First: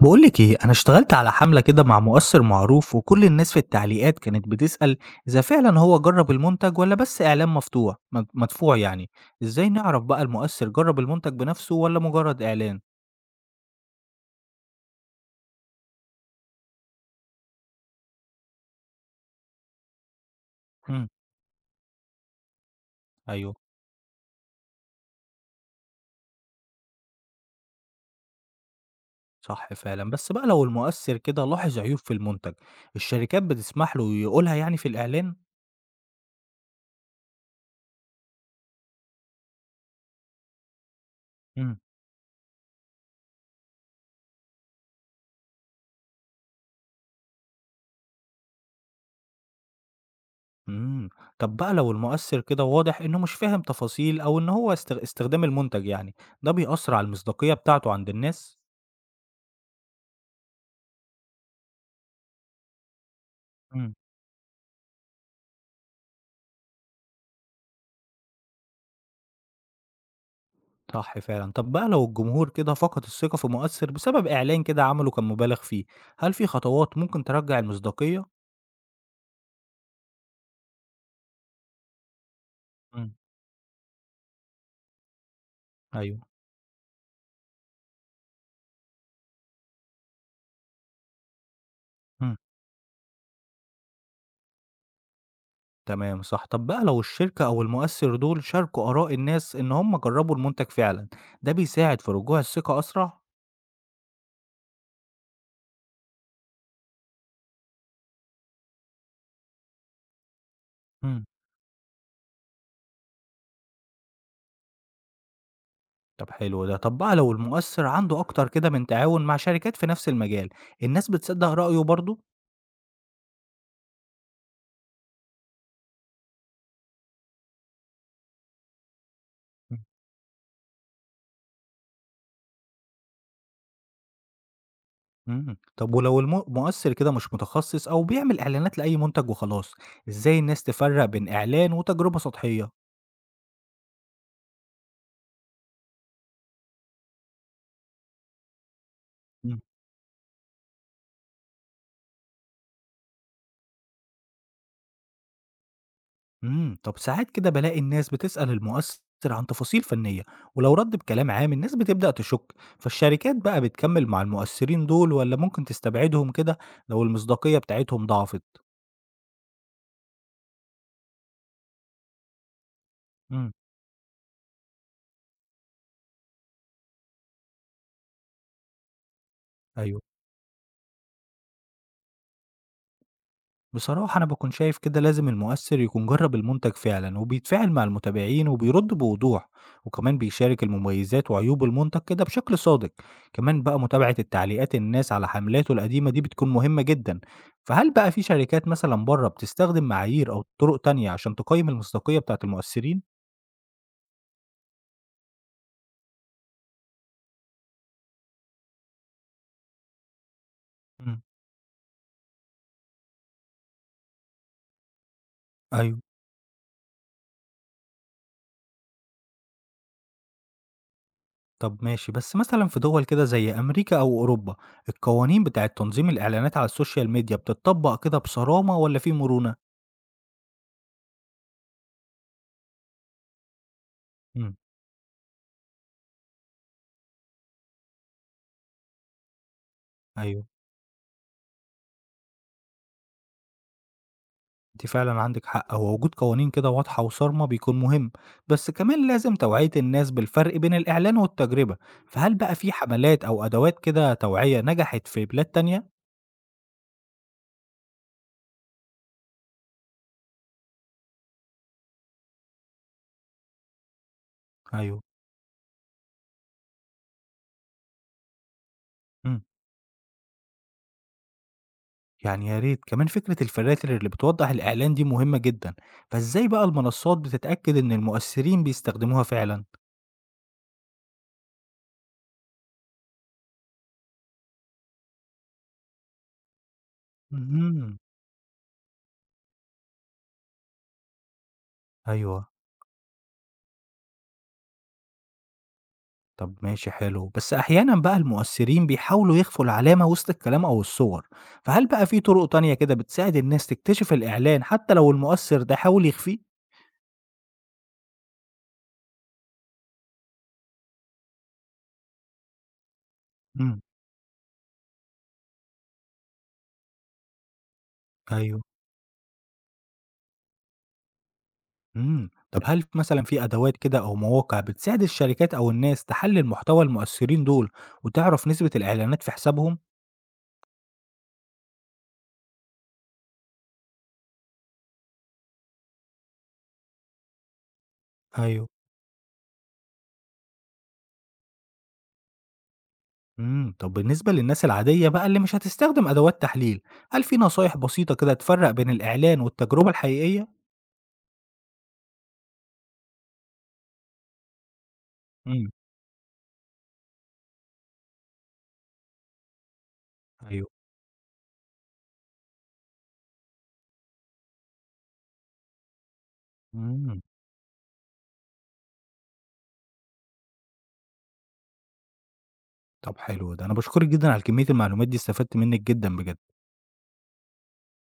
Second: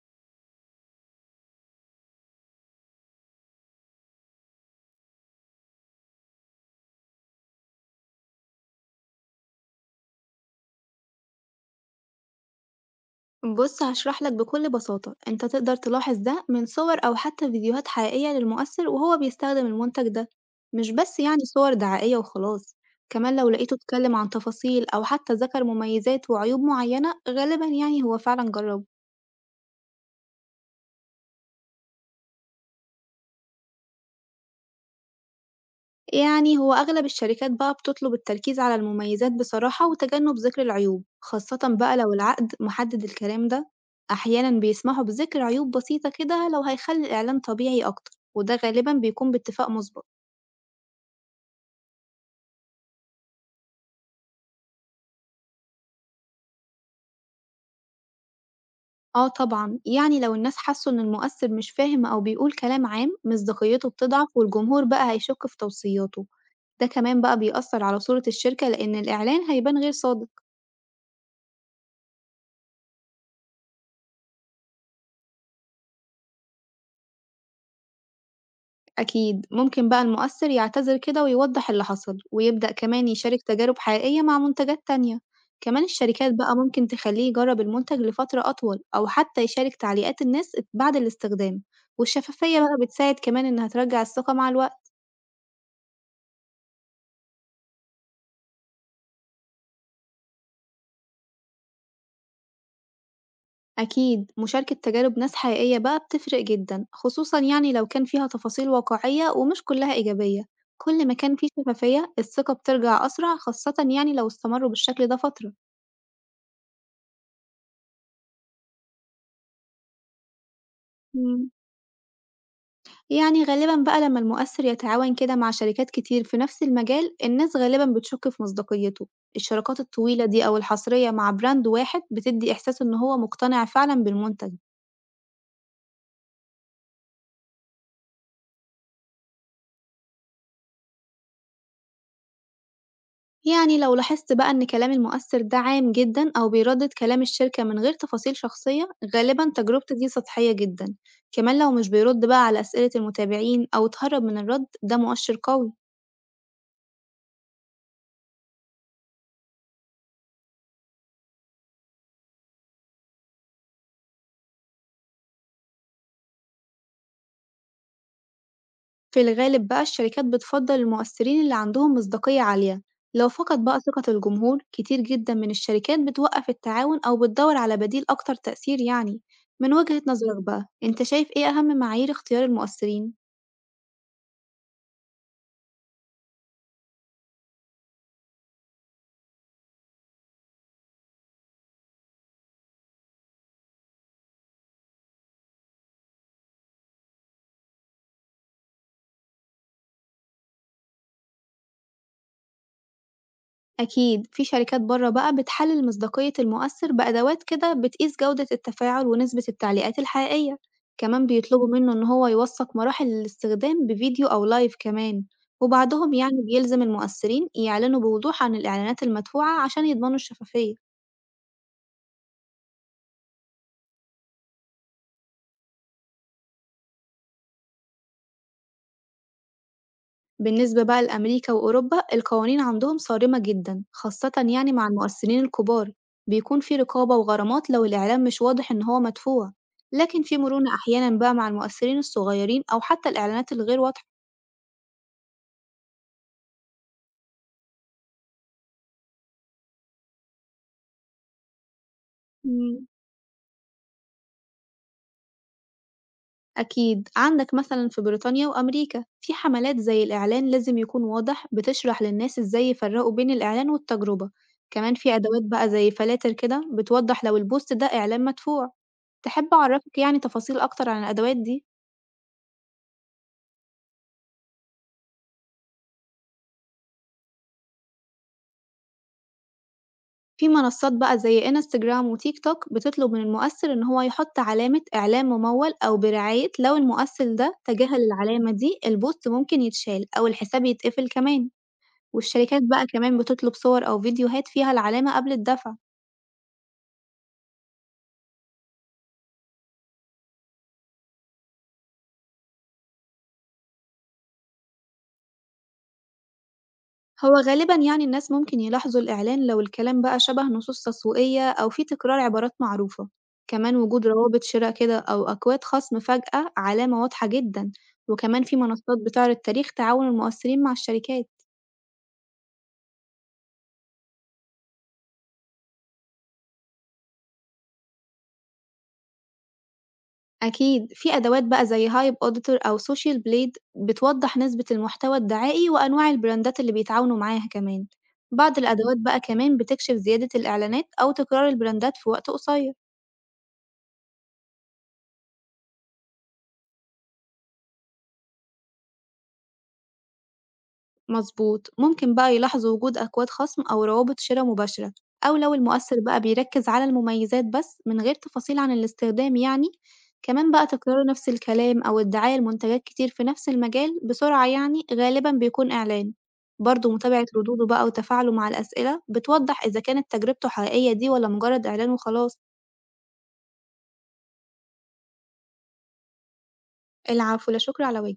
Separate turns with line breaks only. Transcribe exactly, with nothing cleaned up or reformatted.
بقولك ايه، انا اشتغلت على حملة كده مع مؤثر معروف وكل الناس في التعليقات كانت بتسأل اذا فعلا هو جرب المنتج ولا بس اعلان مفتوح مد- مدفوع يعني. ازاي نعرف بقى المؤثر جرب المنتج بنفسه ولا مجرد اعلان؟
بص هشرح لك بكل بساطة. انت تقدر تلاحظ ده من صور او حتى فيديوهات حقيقية للمؤثر وهو بيستخدم المنتج ده، مش
امم
بس يعني صور دعائية وخلاص. كمان لو
ايوه،
لقيته اتكلم عن تفاصيل او حتى ذكر مميزات وعيوب معينة، غالبا يعني هو فعلا جربه.
صح فعلا. بس بقى لو المؤثر كده لاحظ عيوب في المنتج، الشركات بتسمح له يقولها يعني في الاعلان؟
يعني هو اغلب الشركات بقى بتطلب التركيز على المميزات بصراحة وتجنب ذكر العيوب، خاصة
امم
بقى لو العقد محدد الكلام ده. احيانا بيسمحوا بذكر عيوب بسيطة كده لو هيخلي الاعلان طبيعي اكتر، وده غالبا بيكون باتفاق مسبق.
امم طب بقى لو المؤثر كده واضح انه مش فاهم تفاصيل او ان هو استغ- استخدام المنتج يعني، ده بيأثر على المصداقية بتاعته عند الناس؟
آه طبعًا، يعني لو الناس حسوا إن المؤثّر مش فاهم أو بيقول كلام عام، مصداقيته
إمم.
بتضعف والجمهور بقى هيشك في توصياته، ده كمان بقى بيأثّر على صورة الشركة لإن الإعلان هيبان غير صادق.
صح فعلًا. طب بقى لو الجمهور كده فقد الثقة في مؤثِّر بسبب إعلان كده عمله كان مُبالغ فيه، هل في خطوات ممكن ترجّع المصداقية؟
أكيد، ممكن بقى المؤثّر يعتذر كده ويوضّح اللي حصل، ويبدأ كمان
إمم.
يشارك تجارب حقيقية مع منتجات تانية. كمان
أيوه.
الشركات بقى ممكن تخلّيه يجرّب المنتج لفترة أطول أو حتى يشارك تعليقات الناس بعد الاستخدام،
إمم،
والشفافية بقى بتساعد كمان إنها ترجّع الثقة مع الوقت.
تمام صح. طب بقى لو الشركة أو المؤثِّر دول شاركوا آراء الناس إن هم جرّبوا المنتج فعلًا، ده بيساعد في رجوع الثقة أسرع؟
أكيد مشاركة تجارب ناس حقيقية بقى بتفرق جدًا، خصوصًا يعني لو كان فيها تفاصيل واقعية ومش كلها إيجابية، كل ما
إمم،
كان فيه شفافية الثقة بترجع أسرع، خاصة يعني لو استمروا بالشكل ده فترة.
طب حلو ده. طب بقى لو المؤثِّر عنده أكتر كده من تعاون مع شركات في نفس المجال، الناس بتصدّق
إمم،
رأيه برضه؟
يعني غالبًا بقى لما المؤثر يتعاون كده مع شركات كتير في نفس المجال الناس غالبًا بتشك في مصداقيته، الشراكات الطويلة دي أو الحصرية مع براند واحد بتدي إحساس إن هو مقتنع فعلًا بالمنتج.
إمم. طب ولو الم مؤثّر كده مش متخصص أو بيعمل إعلانات لأي منتج وخلاص، إزاي الناس تفرّق بين إعلان وتجربة سطحية؟
يعني لو لاحظت بقى إن كلامي المؤثر ده عام جدًا أو بيردد كلام الشركة من غير تفاصيل شخصية، غالبًا
إمم.
تجربتي دي سطحية جدًا، كمان لو مش بيرد بقى على أسئلة المتابعين أو اتهرب من الرد، ده مؤشر قوي.
إمم. طب ساعات كده بالاقي الناس بتسأل المؤثّر عن تفاصيل فنية، ولو رَد بكلام عام الناس بتبدأ تشُك، فالشركات بقى بتكمّل مع المؤثّرين دول والّا ممكن تستبعدهم كده لو المصداقية بتاعتهم ضعفت؟
في الغالب بقى الشركات بتفضل المؤثرين اللي عندهم مصداقية عالية، لو
إمم.
فقد بقى ثقة الجمهور كتير جدًا من الشركات بتوقف التعاون أو بتدور على بديل أكتر تأثير يعني. من
أيوه.
وجهة نظرك بقى أنت شايف إيه أهم معايير اختيار المؤثرين؟
بصراحة أنا بكون شايف كده لازم المؤثر يكون جرب المنتج فعلا وبيتفاعل مع المتابعين وبيرد بوضوح، وكمان بيشارك المميزات وعيوب المنتج كده بشكل صادق. كمان بقى متابعة التعليقات الناس على حملاته القديمة دي بتكون مهمة جدا. فهل بقى في شركات مثلا بره بتستخدم معايير أو طرق تانية عشان تقيم المصداقية بتاعة المؤثرين؟
أكيد، في شركات برّه بقى بتحلل مصداقية المؤثر بأدوات كده بتقيس جودة التفاعل ونسبة التعليقات الحقيقية،
مم.
كمان بيطلبوا منه إن هو يوثق مراحل الاستخدام بفيديو أو لايف كمان،
أيوه.
وبعضهم يعني بيلزم المؤثرين يعلنوا بوضوح عن الإعلانات المدفوعة عشان يضمنوا الشفافية.
طب ماشي، بس مثلا في دول كده زي أمريكا أو أوروبا، القوانين بتاعة تنظيم الإعلانات على السوشيال ميديا بتطبق كده بصرامة ولا في مرونة؟
بالنسبة بقى لأمريكا وأوروبا القوانين عندهم صارمة جدًا، خاصةً
مم.
يعني مع المؤثرين الكبار، بيكون في رقابة وغرامات لو الإعلان مش واضح إن هو مدفوع، لكن في
أيوه،
مرونة أحيانًا بقى مع المؤثرين الصغيرين أو حتى الإعلانات الغير واضحة.
انت فعلا عندك حق، هو وجود قوانين كده واضحة وصارمة بيكون مهم، بس كمان لازم توعية الناس بالفرق بين الإعلان والتجربة. فهل بقى في
إمم،
حملات أو أدوات كده توعية نجحت في بلاد تانية؟
أكيد عندك مثلًا في بريطانيا وأمريكا في حملات زي الإعلان لازم يكون واضح بتشرح للناس إزاي يفرقوا بين الإعلان والتجربة، كمان
أيوه.
في أدوات بقى زي فلاتر كده بتوضح لو البوست ده إعلان مدفوع.
مم.
تحب أعرفك يعني تفاصيل أكتر عن الأدوات دي؟
يعني يا ريت، كمان فكرة الفلاتر اللي بتوضح الإعلان دي مهمة جدا. فإزاي بقى المنصات بتتأكد إن المؤثرين بيستخدموها فعلا؟
في منصات بقى زي انستجرام وتيك توك بتطلب من المؤثر إن هو يحط علامة إعلان ممول أو برعاية. لو المؤثر ده
مهم.
تجاهل العلامة دي البوست ممكن يتشال أو الحساب يتقفل كمان.
أيوه.
والشركات بقى كمان بتطلب صور أو فيديوهات فيها العلامة قبل الدفع.
طب ماشي حلو، بس أحيانًا بقى المؤثرين بيحاولوا يخفوا العلامة وسط الكلام أو الصور، فهل بقى في طرق تانية كده بتساعد الناس تكتشف الإعلان حتى لو المؤثر ده حاول يخفيه؟
هو غالبا يعني الناس ممكن يلاحظوا الإعلان لو الكلام بقى شبه نصوص تسويقية أو في تكرار عبارات معروفة، كمان
إمم.
وجود روابط شراء كده أو أكواد خصم فجأة علامة واضحة جدا، وكمان في
أيوه.
منصات بتعرض تاريخ تعاون المؤثرين مع الشركات.
إمم، طب هل ف مثلًا في أدوات كده أو مواقع بتساعد الشركات أو الناس تحلل محتوى المؤثرين دول وتعرف نسبة الإعلانات في حسابهم؟
أكيد، في أدوات بقى زي Hype Auditor أو Social Blade بتوضح نسبة المحتوى الدعائي وأنواع البراندات اللي بيتعاونوا معاها كمان، بعض مم.
أيوه.
الأدوات بقى كمان بتكشف زيادة الإعلانات أو تكرار البراندات في وقت قصير.
إمم، طب بالنسبة للناس العادية بقى اللي مش هتستخدم أدوات تحليل، هل في نصايح بسيطة كده تفرق بين الإعلان والتجربة الحقيقية؟
مضبوط، ممكن بقى يلاحظوا وجود أكواد خصم أو روابط شِرَا مباشرة، أو لو
إمم.
المؤثّر بقى بيركّز على المميزات بس من غير تفاصيل عن الاستخدام يعني، كمان بقى
أيوه.
تكرار نفس الكلام أو الدعاية لمنتجات كتير في نفس المجال بسرعة يعني غالبًا بيكون إعلان، برضه
إمم.
متابعة ردوده بقى وتفاعله مع الأسئلة بتوضّح إذا كانت تجربته حقيقية دي والّا مجرد إعلان وخلاص.
طب حلو ده، أنا باشكرِك جدًا على كمية المعلومات دي، استفدت منِّك جدًا بجد.
العفو لا شكر على واجب.